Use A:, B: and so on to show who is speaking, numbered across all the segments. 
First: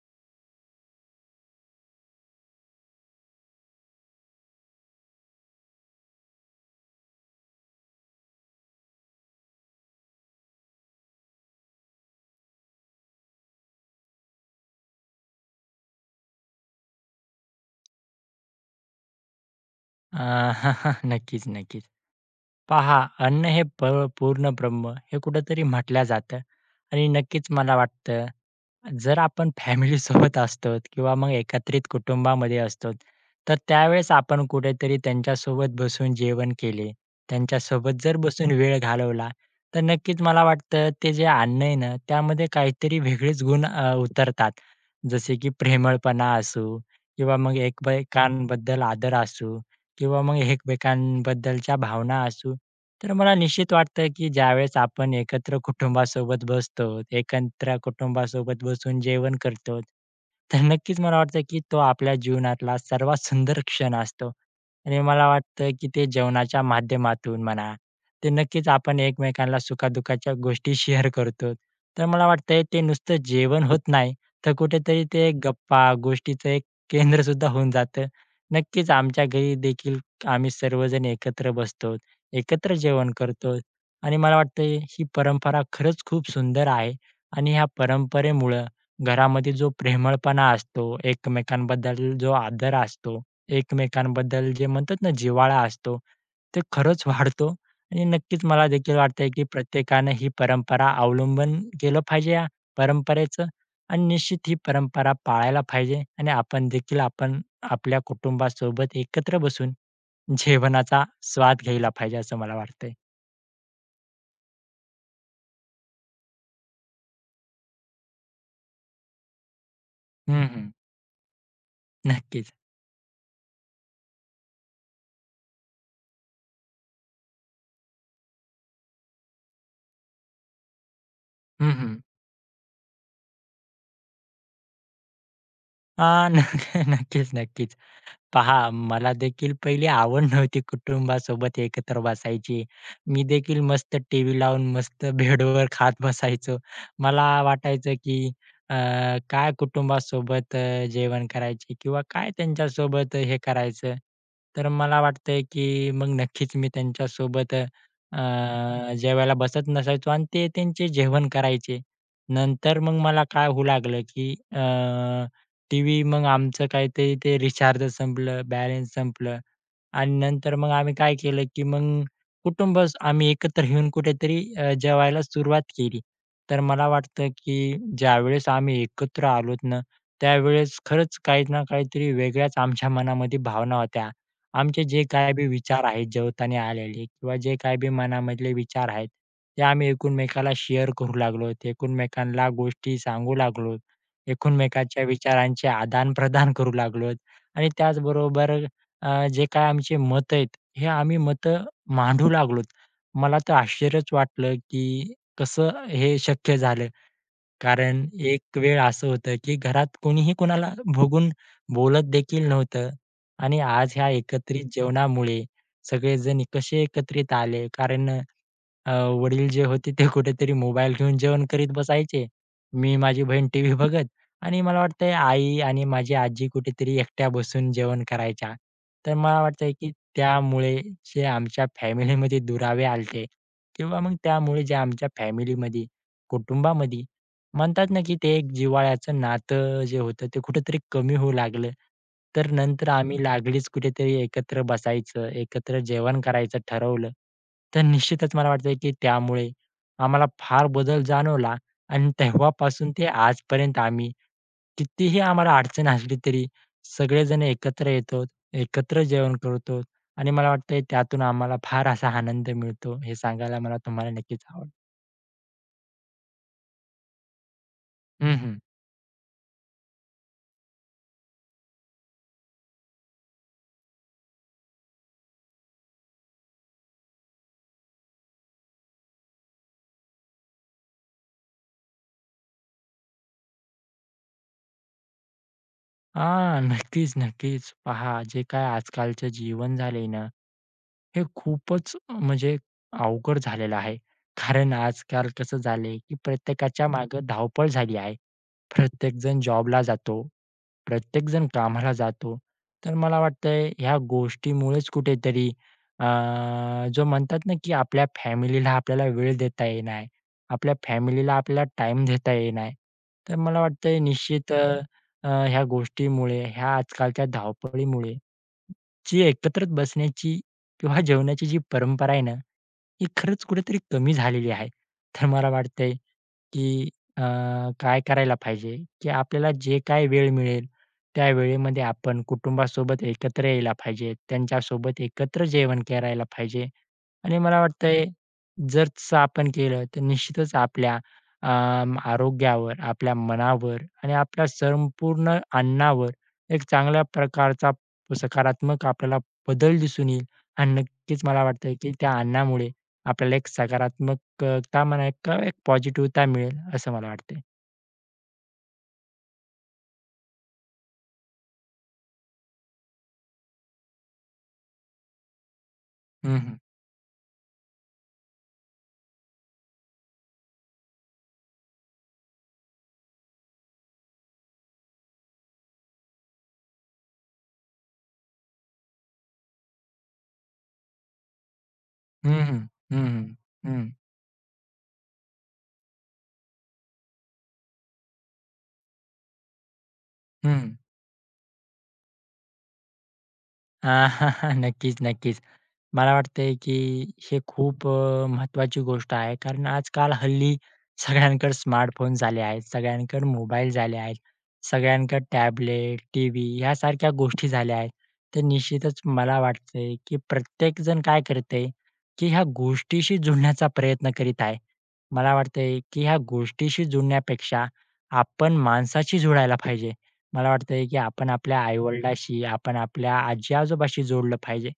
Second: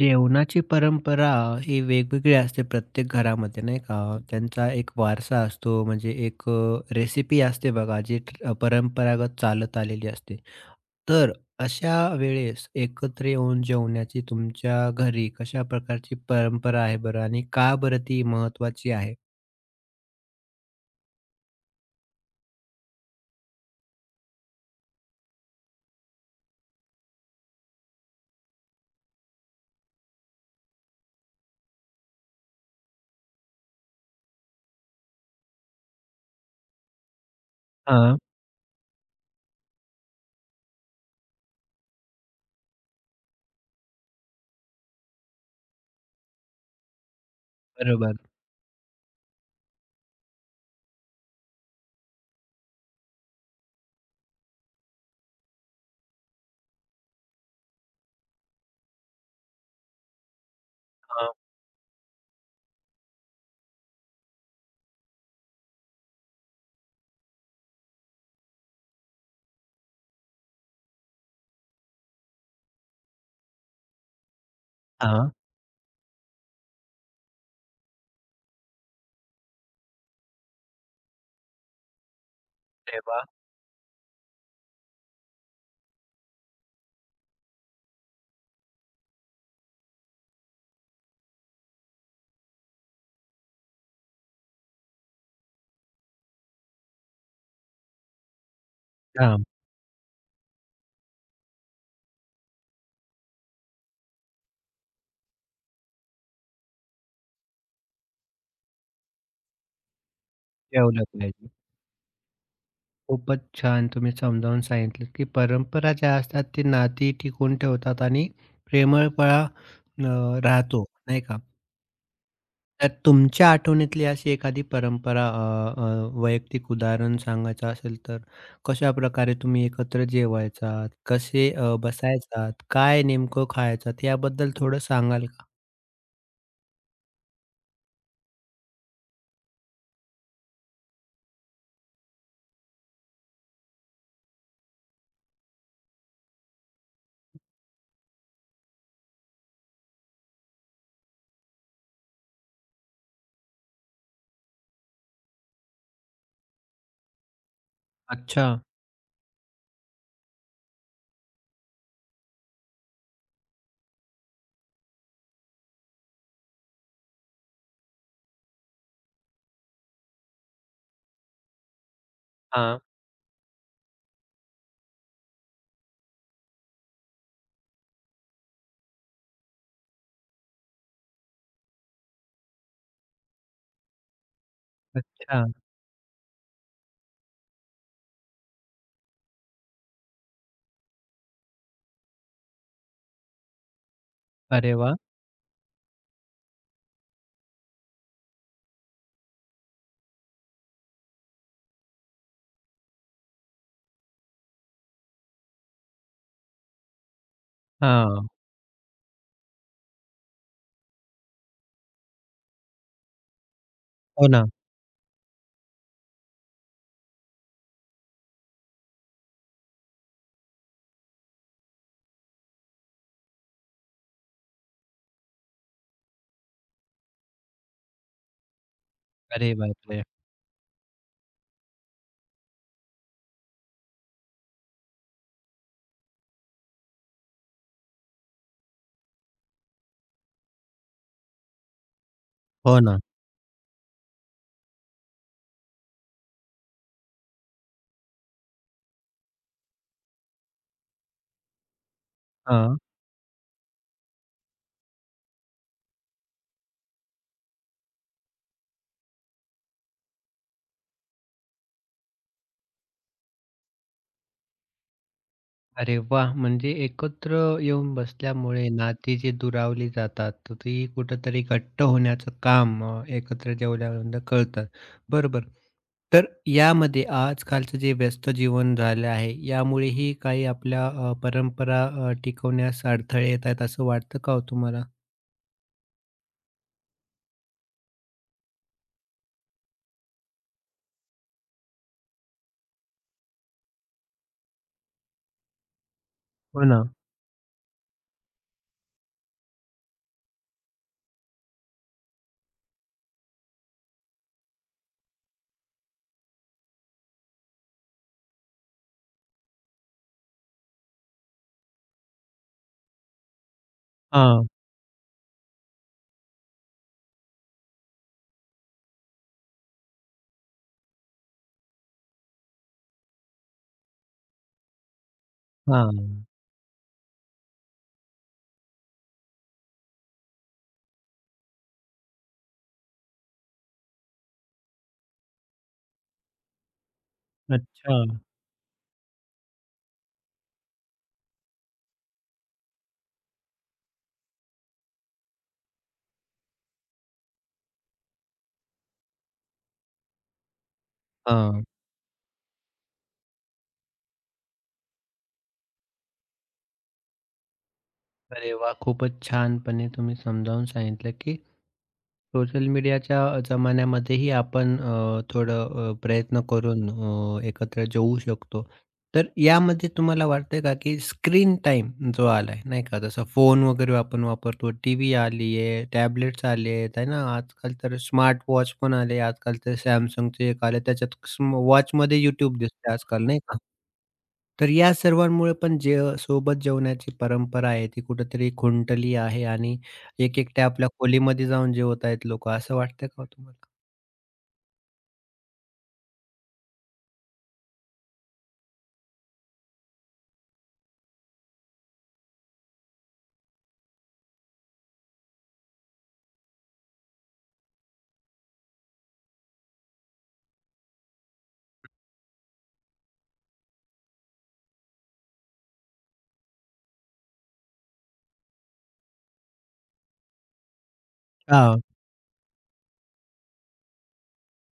A: जेवणाची परंपरा ही वेगवेगळी असते प्रत्येक घरामध्ये नाही का? त्यांचा एक वारसा असतो म्हणजे रेसिपी असते बघा जी परंपरागत चालत आलेली असते. तर अशा वेळेस एकत्र येऊन जेवण्याची तुमच्या घरी कशा प्रकारची परंपरा आहे बरं आणि का बरं ती महत्त्वाची आहे?
B: अ, नक्कीच, नक्कीच. पहा, अन्न हे पूर्ण ब्रह्म हे कुठेतरी म्हटलं जातं आणि नक्कीच मला वाटतं, जर आपण फॅमिलीसोबत असतो किंवा मग एकत्रित कुटुंबामध्ये असतो, तर त्यावेळेस आपण कुठेतरी त्यांच्यासोबत बसून जेवण केले, त्यांच्यासोबत
A: हां,
B: जर बसून वेळ घालवला, तर नक्कीच मला वाटतं ते जे अन्न आहे ना, त्यामध्ये काहीतरी वेगळेच गुण उतरतात. जसे की प्रेमळपणा असू किंवा मग
A: बरोबर.
B: एकमेकांबद्दल आदर असू. किंवा मग एकमेकांबद्दलच्या भावना असू. तर मला निश्चित वाटतं, की ज्यावेळेस आपण एकत्र कुटुंबासोबत बसतो, एकत्र कुटुंबासोबत बसून जेवण करतो, तर नक्कीच मला
A: हां,
B: वाटतं, की तो आपल्या जीवनातला सर्वात सुंदर क्षण असतो. आणि मला वाटतं, की ते जेवणाच्या माध्यमातून म्हणा, ते नक्कीच आपण एकमेकांना सुखादुःखाच्या गोष्टी शेअर करतो. तर मला वाटतंय ते नुसतं जेवण होत नाही, तर कुठेतरी ते
A: हां.
B: एक गप्पा, गोष्टीचं एक केंद्र सुद्धा होऊन जातं. नक्कीच आमच्या घरी देखील आम्ही सर्वजण एकत्र बसतो, एकत्र
A: अरे
B: जेवण
A: वाह!
B: करतो आणि मला वाटतंय ही परंपरा खरंच खूप सुंदर आहे आणि ह्या परंपरेमुळं घरामध्ये जो प्रेमळपणा असतो, एकमेकांबद्दल जो आदर असतो, एकमेकांबद्दल जे म्हणतात ना जिव्हाळा असतो, ते खरंच वाढतो आणि नक्कीच मला देखील वाटतंय की प्रत्येकानं ही परंपरा अवलंबन केलं पाहिजे या परंपरेचं आणि निश्चित ही परंपरा पाळायला पाहिजे आणि आपण देखील आपण आपल्या कुटुंबासोबत एकत्र बसून जेवणाचा
A: जेवलं पाहिजे.
B: स्वाद घ्यायला पाहिजे असं मला वाटतंय.
A: खूपच छान तुम्ही समजावून सांगितलं, की परंपरा ज्या असतात ते नाती टिकवून ठेवतात आणि प्रेमळपणा
B: हं, हं.
A: राहतो, नाही का?
B: नक्कीच.
A: तर तुमच्या आठवणीतली अशी एखादी परंपरा अ, अ, वैयक्तिक उदाहरण सांगायचं असेल तर कशाप्रकारे तुम्ही एकत्र जेवायचात? कसे
B: हं, हं.
A: बसायचात? काय नेमकं खायचात? याबद्दल थोडं सांगाल का?
B: अ, नक्कीच, नक्कीच. पहा मला देखील पहिली आवड नव्हती कुटुंबासोबत एकत्र बसायची. मी देखील मस्त टीव्ही लावून मस्त बेडवर खात बसायचो. मला वाटायचं की अ, काय कुटुंबासोबत जेवण करायचे किंवा काय त्यांच्यासोबत हे करायचं. तर मला वाटतंय की मग नक्कीच मी त्यांच्यासोबत
A: अच्छा.
B: जेवायला बसत नसायचो आणि ते त्यांचे जेवण करायचे. नंतर मग मला काय होऊ लागलं की टीव्ही मग आमचं काय ते ते रिचार्ज संपलं, बॅलन्स संपलं आणि नंतर मग आम्ही काय केलं, की मग
A: हां.
B: आम्ही एकत्र येऊन कुठेतरी जेवायला सुरुवात केली. तर मला वाटतं, की ज्यावेळेस आम्ही एकत्र आलोत ना, त्यावेळेस खरंच काही ना काहीतरी वेगळ्याच आमच्या मनामध्ये भावना होत्या. आमचे जे काही
A: अच्छा.
B: बी विचार आहेत जेवताना आलेले किंवा जे काही बी मनामधले विचार आहेत, ते आम्ही एकमेकाला शेअर करू लागलो, एकमेकांना गोष्टी सांगू लागलो.
A: अरे वाह!
B: एकमेकांच्या विचारांचे आदान-प्रदान करू लागलोत आणि त्याचबरोबर जे काही आमचे मत आहेत, हे आम्ही मांडू लागलोत. मला तर आश्चर्यच वाटलं, की कसं हे शक्य झालं. कारण
A: हां.
B: एक वेळ असं होतं, की घरात कोणीही कोणाला बघून बोलत देखील नव्हतं आणि आज ह्या
A: हो ना.
B: एकत्रित जेवणामुळे सगळेजण कसे एकत्रित आले कारण अ, वडील जे होते ते कुठेतरी मोबाईल घेऊन जेवण करीत बसायचे. मी, माझी बहीण टीव्ही बघत आणि मला वाटतंय आई आणि माझी आजी कुठेतरी एकट्या बसून जेवण करायच्या. तर मला
A: अरे
B: वाटतंय की
A: बापरे!
B: त्यामुळे जे आमच्या फॅमिलीमध्ये दुरावे आले किंवा मग त्यामुळे जे आमच्या फॅमिलीमध्ये, कुटुंबामध्ये म्हणतात ना, की ते एक जिव्हाळ्याचं नातं जे होतं ते कुठेतरी कमी होऊ लागलं. तर
A: हो
B: नंतर
A: ना.
B: आम्ही लागलीच कुठेतरी एकत्र बसायचं, एकत्र जेवण करायचं ठरवलं. तर निश्चितच मला वाटतं, की त्यामुळे आम्हाला फार बदल जाणवला आणि
A: हां.
B: तेव्हापासून ते आजपर्यंत आम्ही कितीही आम्हाला अडचण असली तरी सगळेजण एकत्र येतो, एकत्र जेवण करतो आणि मला वाटतंय त्यातून आम्हाला फार असा आनंद मिळतो. हे सांगायला मला तुम्हाला नक्कीच आवडेल.
A: अरे वाह! म्हणजे एकत्र येऊन
B: हं, हं.
A: बसल्यामुळे नाती जी दुरावली जातात, तर ती कुठेतरी घट्ट होण्याचं काम एकत्र जेवल्यानंतर कळतं. बरोबर. तर यामध्ये आजकालचं जे व्यस्त जीवन झालं आहे, यामुळेही काही आपल्या परंपरा टिकवण्यास अडथळे येत आहेत, असं वाटतं का हो तुम्हाला?
B: हां, नक्कीच, नक्कीच. पहा, जे काय आजकालचं जीवन झालंय ना, हे खूपच म्हणजे अवघड झालेलं आहे. कारण आजकाल कसं झालंय, की
A: हो ना.
B: प्रत्येकाच्या मागे धावपळ झाली आहे. प्रत्येकजण जॉबला जातो, प्रत्येकजण कामाला जातो. तर मला वाटतंय ह्या गोष्टीमुळेच कुठेतरी अ, जो म्हणतात ना, की आपल्या फॅमिलीला आपल्याला वेळ देता येणार आहे. आपल्या फॅमिलीला आपल्याला टाईम देता येणार तर मला वाटतंय
A: हां,
B: निश्चित अ, अ, ह्या गोष्टीमुळे, ह्या आजकालच्या धावपळीमुळे जी एकत्र बसण्याची किंवा जेवणाची जी परंपरा आहे ना, ही खरंच कुठेतरी कमी झालेली आहे. तर मला वाटतंय,
A: हां.
B: की अ, काय करायला पाहिजे, की आपल्याला जे काही वेळ मिळेल, त्या वेळेमध्ये आपण कुटुंबासोबत एकत्र यायला पाहिजे. त्यांच्यासोबत एकत्र जेवण करायला पाहिजे आणि मला
A: अच्छा.
B: वाटतंय जर तसं आपण केलं तर निश्चितच आपल्या आरोग्यावर, आपल्या मनावर आणि आपल्या संपूर्ण अन्नावर एक चांगल्या प्रकारचा सकारात्मक आपल्याला बदल दिसून येईल आणि नक्कीच मला
A: हां.
B: वाटतं की त्या अन्नामुळे आपल्याला एक सकारात्मकता म्हणा किंवा एक पॉझिटिव्हता मिळेल असं मला वाटतंय.
A: अरे वाह! खूपच छानपणे तुम्ही समजावून सांगितलं, की सोशल मीडियाच्या जमान्यामध्येही आपण थोडं
B: हं,
A: प्रयत्न
B: हं.
A: करून एकत्र जेवू शकतो. तर यामध्ये तुम्हाला वाटतंय का, की स्क्रीन टाइम जो आलाय, नाही का, जसं फोन वगैरे आपण वापरतो, टीव्ही आली आहे, टॅबलेट्स आले आहेत, आहे ना. आजकाल तर स्मार्ट वॉच पण आले. आजकाल तर Samsungचे एक आले, त्याच्यात वॉचमध्ये
B: हं, हं.
A: YouTube दिसते
B: हं,
A: आजकाल,
B: हं.
A: नाही का.
B: हं,
A: तर या सर्वांमुळे पण जे सोबत जेवण्याची परंपरा आहे ती कुठेतरी खुंटली आहे आणि
B: हं.
A: एक-एकट्या आपल्या खोलीमध्ये जाऊन जेवत आहेत लोकं, असं वाटतं का हो तुम्हाला?
B: नक्कीच, नक्कीच. मला वाटतंय, की हे खूप महत्त्वाची गोष्ट आहे. कारण आजकाल हल्ली सगळ्यांकडे स्मार्टफोन झाले आहेत, सगळ्यांकडे मोबाईल झाले आहेत, सगळ्यांकडे टॅबलेट, टीव्ही यासारख्या गोष्टी झाल्या आहेत. तर निश्चितच मला वाटतंय, की प्रत्येकजण काय करतंय, की ह्या गोष्टीशी जुळण्याचा प्रयत्न करीत आहे. मला वाटतंय, की ह्या गोष्टीशी जुळण्यापेक्षा आपण माणसाशी जुळायला पाहिजे. मला वाटतंय, की आपण आपल्या
A: हां,
B: आई आपण आपल्या आजी-आजोबाशी जोडलं पाहिजे.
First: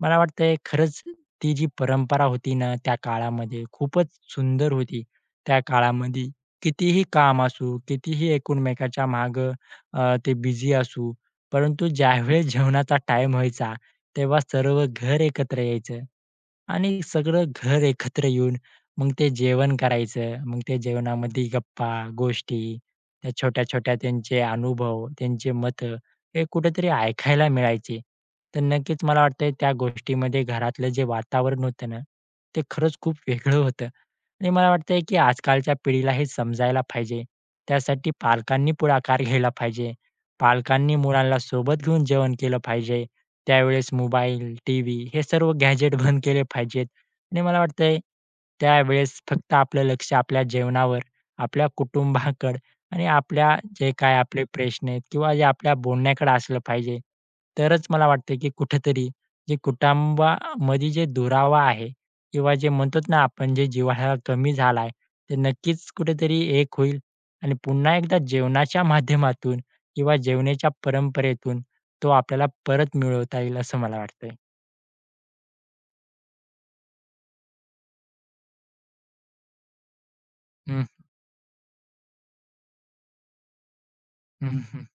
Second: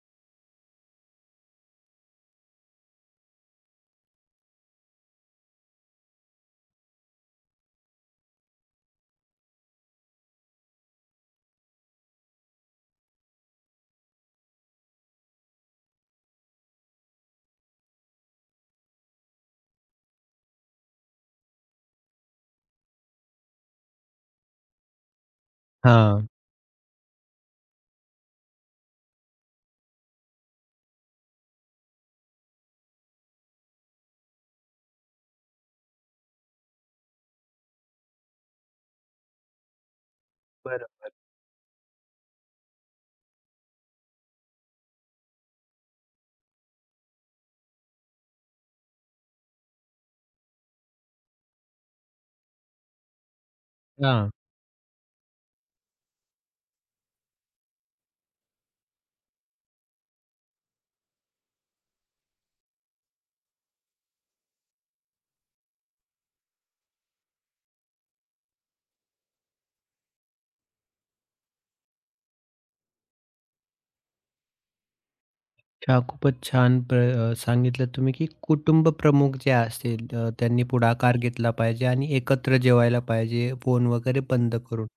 B: मला वाटतंय खरंच ती जी परंपरा होती ना, त्या काळामध्ये खूपच सुंदर होती. त्या काळामध्ये कितीही काम असू, कितीही एकमेकाच्या मागं ते बिझी असू, परंतु ज्यावेळेस जेवणाचा टाईम व्हायचा, तेव्हा सर्व घर एकत्र यायचं आणि सगळं घर एकत्र येऊन मग ते जेवण करायचं. मग त्या जेवणामध्ये गप्पा, गोष्टी, त्या छोट्या-छोट्या त्यांचे अनुभव, त्यांचे मतं
A: हां.
B: हे कुठेतरी ऐकायला मिळायचे. तर नक्कीच मला वाटतंय त्या गोष्टीमध्ये घरातलं जे वातावरण होतं ना, ते खरंच खूप वेगळं होतं. आणि मला वाटतंय की आजकालच्या पिढीला हे समजायला पाहिजे. त्यासाठी पालकांनी पुढाकार घ्यायला पाहिजे. पालकांनी
A: बरोबर.
B: मुलांना सोबत घेऊन जेवण केलं पाहिजे. त्यावेळेस मोबाईल, टीव्ही हे सर्व गॅजेट बंद केले पाहिजेत आणि मला वाटतंय त्यावेळेस फक्त आपलं लक्ष आपल्या जेवणावर, आपल्या कुटुंबाकडं आणि आपल्या जे काय
A: हां.
B: आपले प्रश्न आहेत किंवा जे आपल्या बोलण्याकडे असलं पाहिजे. तरच मला वाटतं की कुठेतरी जे कुटुंबामध्ये जे दुरावा आहे किंवा जे म्हणतो ना आपण जे जिव्हाळा कमी झाला ते नक्कीच कुठेतरी एक होईल आणि पुन्हा एकदा जेवणाच्या माध्यमातून किंवा जेवणाच्या परंपरेतून तो आपल्याला परत मिळवता येईल असं मला वाटतंय.
A: हां, खूपच छान सांगितलं तुम्ही, की कुटुंब प्रमुख जे असतील त्यांनी
B: हं,
A: पुढाकार घेतला पाहिजे आणि एकत्र जेवायला पाहिजे, फोन वगैरे बंद
B: हं, हं.
A: करून.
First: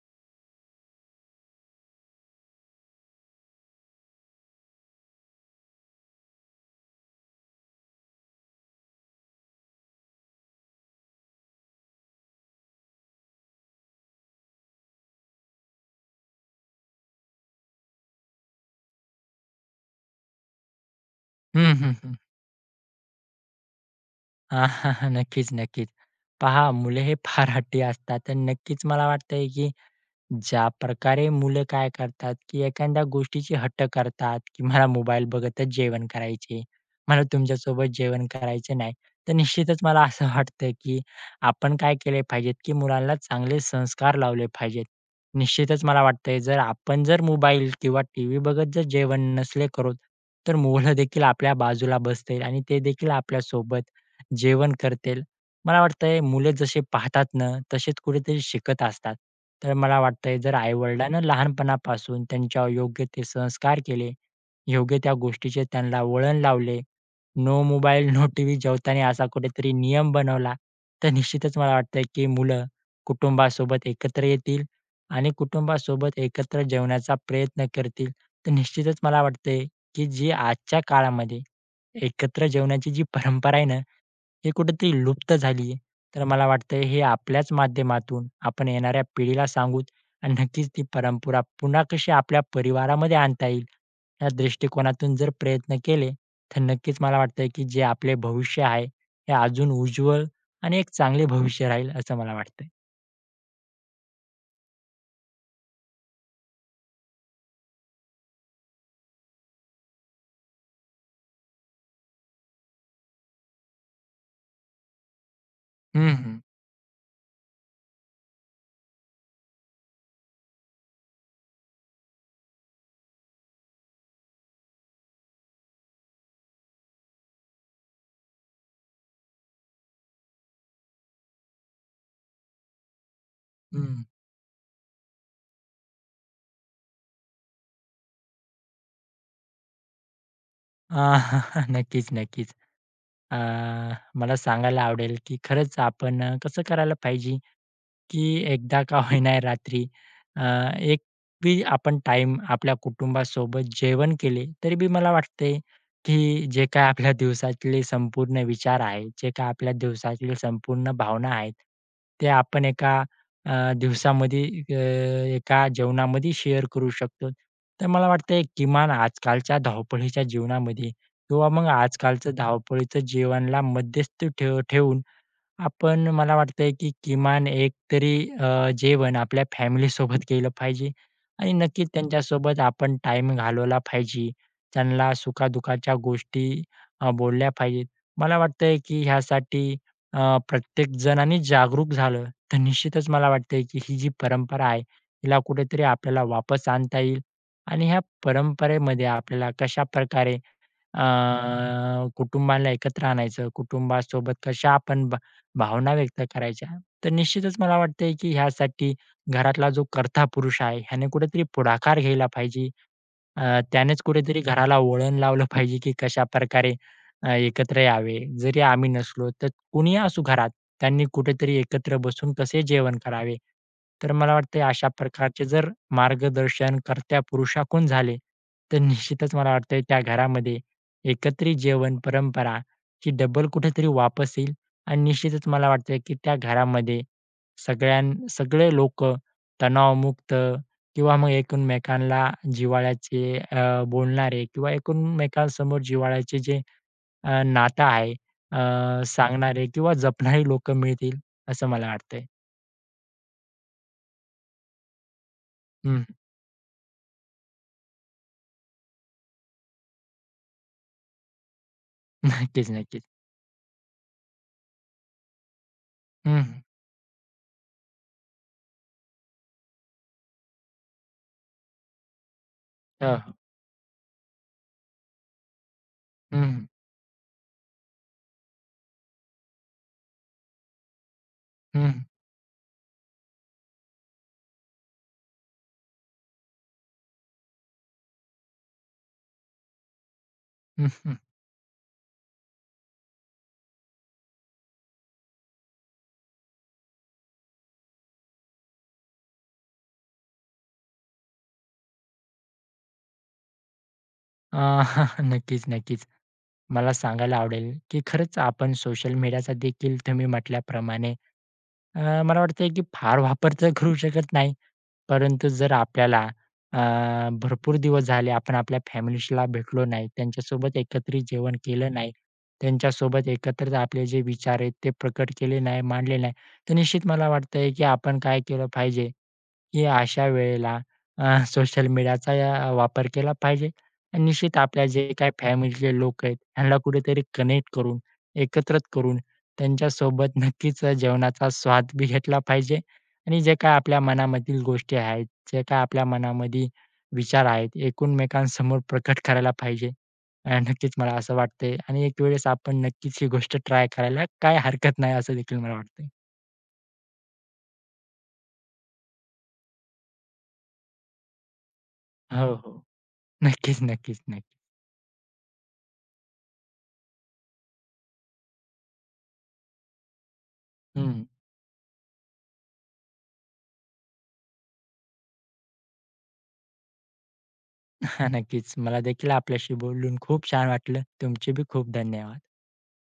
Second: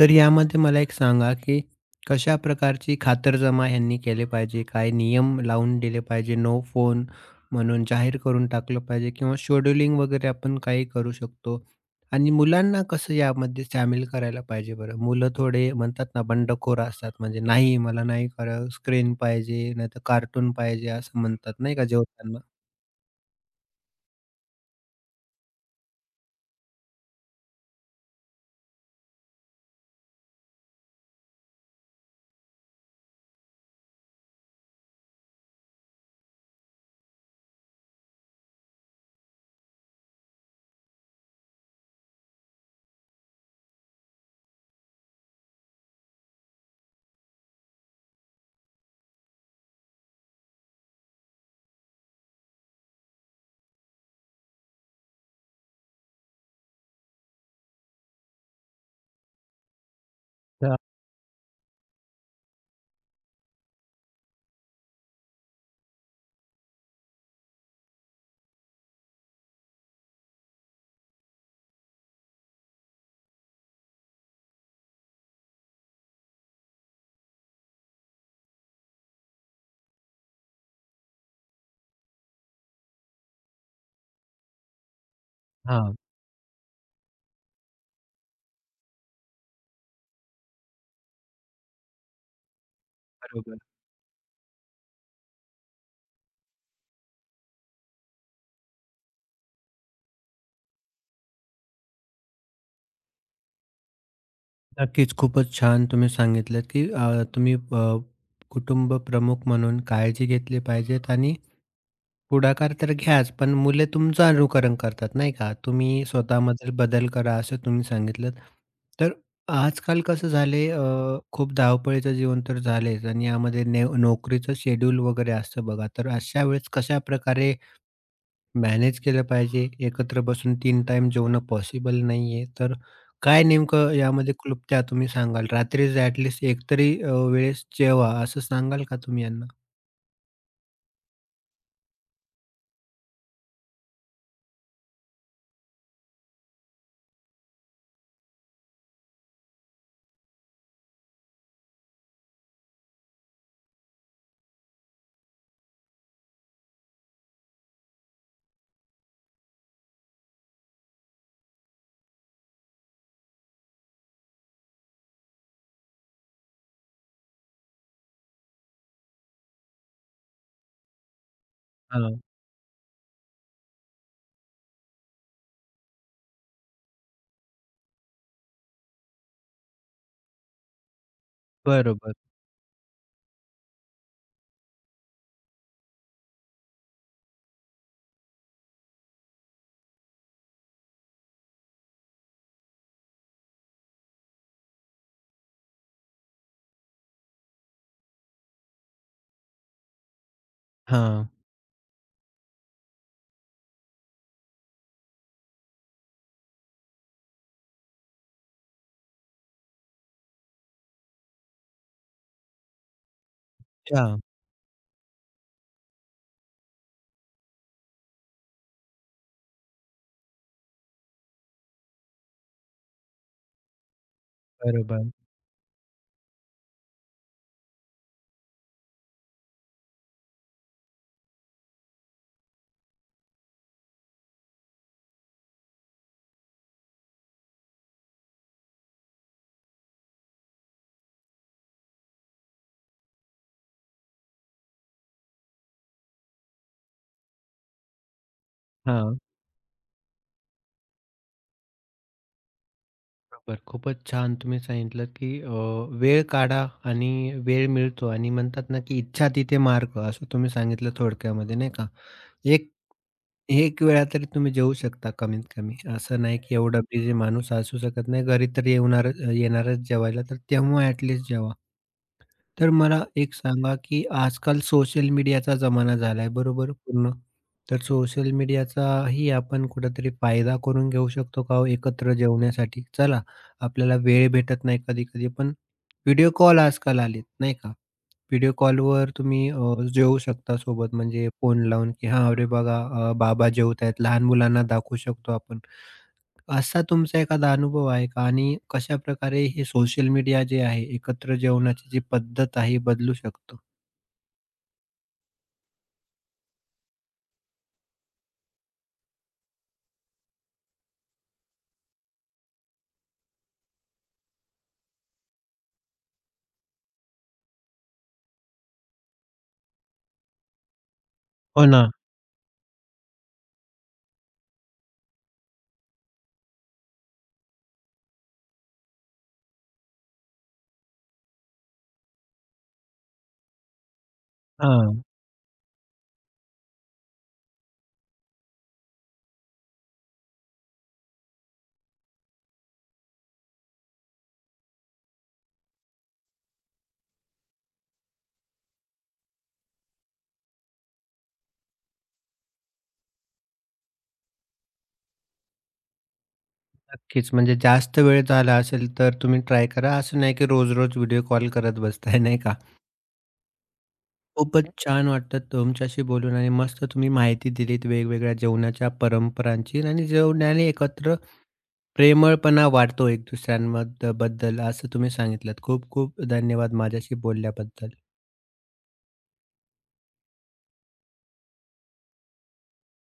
A: तर यामध्ये मला एक सांगा, की कशा प्रकारची खातरजमा ह्यांनी केली पाहिजे? काय नियम लावून दिले पाहिजे? नो फोन म्हणून जाहीर करून टाकलं पाहिजे किंवा शेड्यूलिंग वगैरे आपण काही करू शकतो. आणि मुलांना कसं यामध्ये सामील करायला पाहिजे बरं? मुलं थोडे म्हणतात ना, बंडखोर असतात. म्हणजे नाही, मला नाही खरं स्क्रीन पाहिजे, नाहीतर कार्टून पाहिजे असं म्हणतात
B: हं,
A: नाही का
B: हं, हं.
A: जेवताना?
B: नक्कीच, नक्कीच. पहा मुले हे फार हट्टी असतात आणि नक्कीच मला वाटतंय की ज्या प्रकारे मुलं काय करतात, की एखाद्या गोष्टीची हट्ट करतात, की मला मोबाईल बघतच जेवण करायचे, मला तुमच्यासोबत जेवण करायचे नाही. तर निश्चितच मला असं वाटतं, की आपण काय केले पाहिजेत, की मुलांना चांगले संस्कार लावले पाहिजेत. निश्चितच मला वाटतंय जर आपण जर मोबाईल किंवा टीव्ही बघत जर जेवण नसले करत, तर मुलं देखील आपल्या बाजूला बसतील आणि ते देखील आपल्यासोबत जेवण करतील मला वाटतंय मुले जसे पाहतात ना, तसेच कुठेतरी शिकत असतात. तर मला वाटतंय जर
A: तर
B: आई-वडिलांना लहानपणापासून त्यांच्यावर योग्य ते संस्कार केले, योग्य त्या गोष्टीचे त्यांना वळण लावले, नो मोबाईल, नो टीव्ही जेवताना असा कुठेतरी नियम बनवला, तर निश्चितच मला वाटतंय की मुलं कुटुंबासोबत एकत्र येतील आणि कुटुंबासोबत एकत्र जेवण्याचा प्रयत्न करतील. तर निश्चितच मला वाटतंय की जी आजच्या काळामध्ये एकत्र जेवण्याची जी परंपरा आहे ना, हे कुठेतरी लुप्त झाली आहे.
A: हां.
B: तर मला वाटतंय हे आपल्याच माध्यमातून आपण येणाऱ्या पिढीला सांगूत आणि नक्कीच ती परंपरा पुन्हा कशी आपल्या परिवारामध्ये आणता
A: बरोबर.
B: येईल, या दृष्टिकोनातून जर प्रयत्न केले, तर नक्कीच मला वाटतंय की जे आपले भविष्य आहे, हे अजून उज्ज्वल आणि एक चांगले भविष्य राहील असं मला वाटतंय.
A: नक्कीच. खूपच छान तुम्ही सांगितलंत, की तुम्ही कुटुंब प्रमुख म्हणून काळजी घेतली पाहिजेत आणि पुढाकार तर घ्याच, पण मुले तुमचं अनुकरण करतात, नाही का? तुम्ही
B: हं, हं.
A: स्वतःमध्ये बदल करा, असं तुम्ही सांगितलंत. तर आजकाल कसं झालंय खूप धावपळीचं जीवन तर झालेच आणि यामध्ये नोकरीचं शेड्यूल वगैरे असतं बघा. तर अशा वेळेस कशाप्रकारे मॅनेज केलं पाहिजे. एकत्र बसून 3 टाईम जेवणं पॉसिबल नाहीये. तर काय नेमकं
B: हं.
A: यामध्ये क्लुप्त्या तुम्ही सांगाल? रात्रीच ॲट एकतरी वेळेस जेवा असं सांगाल का तुम्ही यांना?
B: अ, नक्कीच, नक्कीच. अ, मला सांगायला आवडेल की खरंच आपण कसं करायला पाहिजे की एकदा का होईना रात्री अ, एक बी आपण टाईम आपल्या कुटुंबासोबत जेवण केले, तरी बी मला वाटतंय, की जे काही आपल्या दिवसातले संपूर्ण विचार आहेत, जे काही आपल्या दिवसातले संपूर्ण भावना आहेत, ते आपण एका दिवसामध्ये एका जेवणामध्ये शेअर करू शकतो. तर मला वाटतंय किमान आजकालच्या धावपळीच्या जीवनामध्ये किंवा मग
A: हां,
B: आजकालचं धावपळीचं जीवनाला मध्यस्थी ठेवून आपण मला वाटतंय, की किमान एक तरी जेवण आपल्या फॅमिलीसोबत केलं पाहिजे आणि नक्कीच
A: बरोबर.
B: त्यांच्यासोबत आपण टाइम घालवला पाहिजे. त्यांना सुखादुःखाच्या गोष्टी बोलल्या पाहिजेत. मला वाटतंय, की ह्यासाठी प्रत्येक जणांनी जागरूक झालं, तर निश्चितच मला वाटतंय, की ही जी परंपरा आहे, हिला कुठेतरी आपल्याला वापस आणता येईल आणि ह्या परंपरेमध्ये आपल्याला कशाप्रकारे
A: हां.
B: कुटुंबाला एकत्र आणायचं, कुटुंबासोबत कशा आपण भावना व्यक्त करायच्या. तर निश्चितच मला वाटतंय, की ह्यासाठी घरातला जो कर्ता पुरुष आहे, ह्याने कुठेतरी पुढाकार घ्यायला पाहिजे त्यानेच
A: अच्छा,
B: कुठेतरी घराला वळण लावलं पाहिजे, की कशाप्रकारे एकत्र यावे. जरी आम्ही नसलो, तर कुणीही असू घरात, त्यांनी कुठेतरी एकत्र बसून कसे जेवण करावे. तर मला वाटतंय अशा
A: बरोबर.
B: प्रकारचे जर मार्गदर्शन कर्त्या पुरुषाकडून झाले, तर निश्चितच मला वाटतंय त्या घरामध्ये एकत्रित जेवण परंपरा ही डबल कुठेतरी वापस येईल आणि निश्चितच मला वाटतंय, की त्या घरामध्ये सगळ्यां सगळे लोकं तणावमुक्त किंवा मग एकमेकांना जिव्हाळ्याचे बोलणारे किंवा एकमेकांसमोर जिव्हाळ्याचे जे नातं आहे
A: हां,
B: सांगणारे किंवा जपणारी लोकं मिळतील, असं मला वाटतंय.
A: बरोबर. खूपच छान तुम्ही सांगितलं, की
B: हं,
A: वेळ काढा आणि वेळ मिळतो आणि म्हणतात ना, की इच्छा तिथे मार्ग असं तुम्ही सांगितलं थोडक्यामध्ये नाही का?
B: नक्कीच,
A: एक
B: नक्कीच.
A: एक वेळा तरी तुम्ही जेवू शकता कमीत कमी. असं नाही
B: हं,
A: की
B: हं.
A: एवढा बिझी माणूस असू शकत नाही. घरी तर येणारच जेवायला, तर तेव्हा ॲट लीस्ट जेवा. तर मला
B: अ,
A: एक सांगा, की आजकाल सोशल मीडियाचा जमाना झालाय
B: हं,
A: बरोबर पूर्ण. तर सोशल मीडियाचाही आपण कुठेतरी फायदा करून घेऊ शकतो का हो
B: हं,
A: एकत्र जेवण्यासाठी? चला, आपल्याला वेळ भेटत नाही कधी-कधी पण व्हिडिओ कॉल आजकाल आलेत नाही का? व्हिडिओ कॉलवर तुम्ही जेवू शकता
B: हं,
A: सोबत
B: हं.
A: म्हणजे फोन लावून, की "हां, अरे बघा बाबा जेवतायत." लहान मुलांना दाखवू शकतो आपण. असा तुमचा एखादा अनुभव आहे का? आणि कशाप्रकारे हे सोशल मीडिया जे आहे, एकत्र जेवणाची जी पद्धत आहे, बदलू शकतो?
B: अ, नक्कीच, नक्कीच. मला सांगायला आवडेल, की खरंच आपण सोशल मीडियाचा देखील तुम्ही म्हटल्याप्रमाणे अ, मला वाटतंय, की फार वापर तर करू शकत नाही. परंतु जर आपल्याला अ, भरपूर दिवस झाले आपण आपल्या फॅमिलीला भेटलो नाही, त्यांच्यासोबत एकत्रित जेवण
A: हो ना.
B: केलं नाही, त्यांच्यासोबत एकत्रित आपले जे विचार आहेत ते प्रकट केले नाही, मांडले नाही, तर निश्चित मला वाटतंय की आपण काय केलं पाहिजे की अशा वेळेला सोशल मीडियाचा वापर केला पाहिजे. आणि निश्चित आपल्या जे
A: हां.
B: काही फॅमिलीतले लोक आहेत, ह्यांना कुठेतरी कनेक्ट करून, एकत्रित करून त्यांच्यासोबत नक्कीच जेवणाचा स्वाद बी घेतला पाहिजे. आणि जे काही आपल्या मनामधील गोष्टी आहेत, जे काही आपल्या मनामध्ये विचार आहेत, एकमेकांसमोर प्रकट करायला पाहिजे. नक्कीच मला असं वाटतंय आणि एक वेळेस आपण नक्कीच ही गोष्ट ट्राय करायला काही हरकत नाही असं देखील मला वाटतंय.
A: नक्कीच. म्हणजे जास्त वेळ झाला असेल, तर तुम्ही ट्राय करा. असं नाही की रोज-रोज व्हिडिओ कॉल करत बसताय, नाही
B: हो,
A: का?
B: हो. नक्कीच, नक्कीच, नक्की.
A: खूपच छान वाटतं तुमच्याशी बोलून आणि मस्त तुम्ही माहिती दिलीत वेगवेगळ्या जेवणाच्या परंपरांची आणि जेवणाने एकत्र
B: हं.
A: प्रेमळपणा वाढतो एक असं तुम्ही सांगितलंत. खूप खूप धन्यवाद माझ्याशी बोलल्याबद्दल.
B: हां, नक्कीच. मला देखील आपल्याशी बोलून खूप छान वाटलं. तुमचे बी खूप धन्यवाद.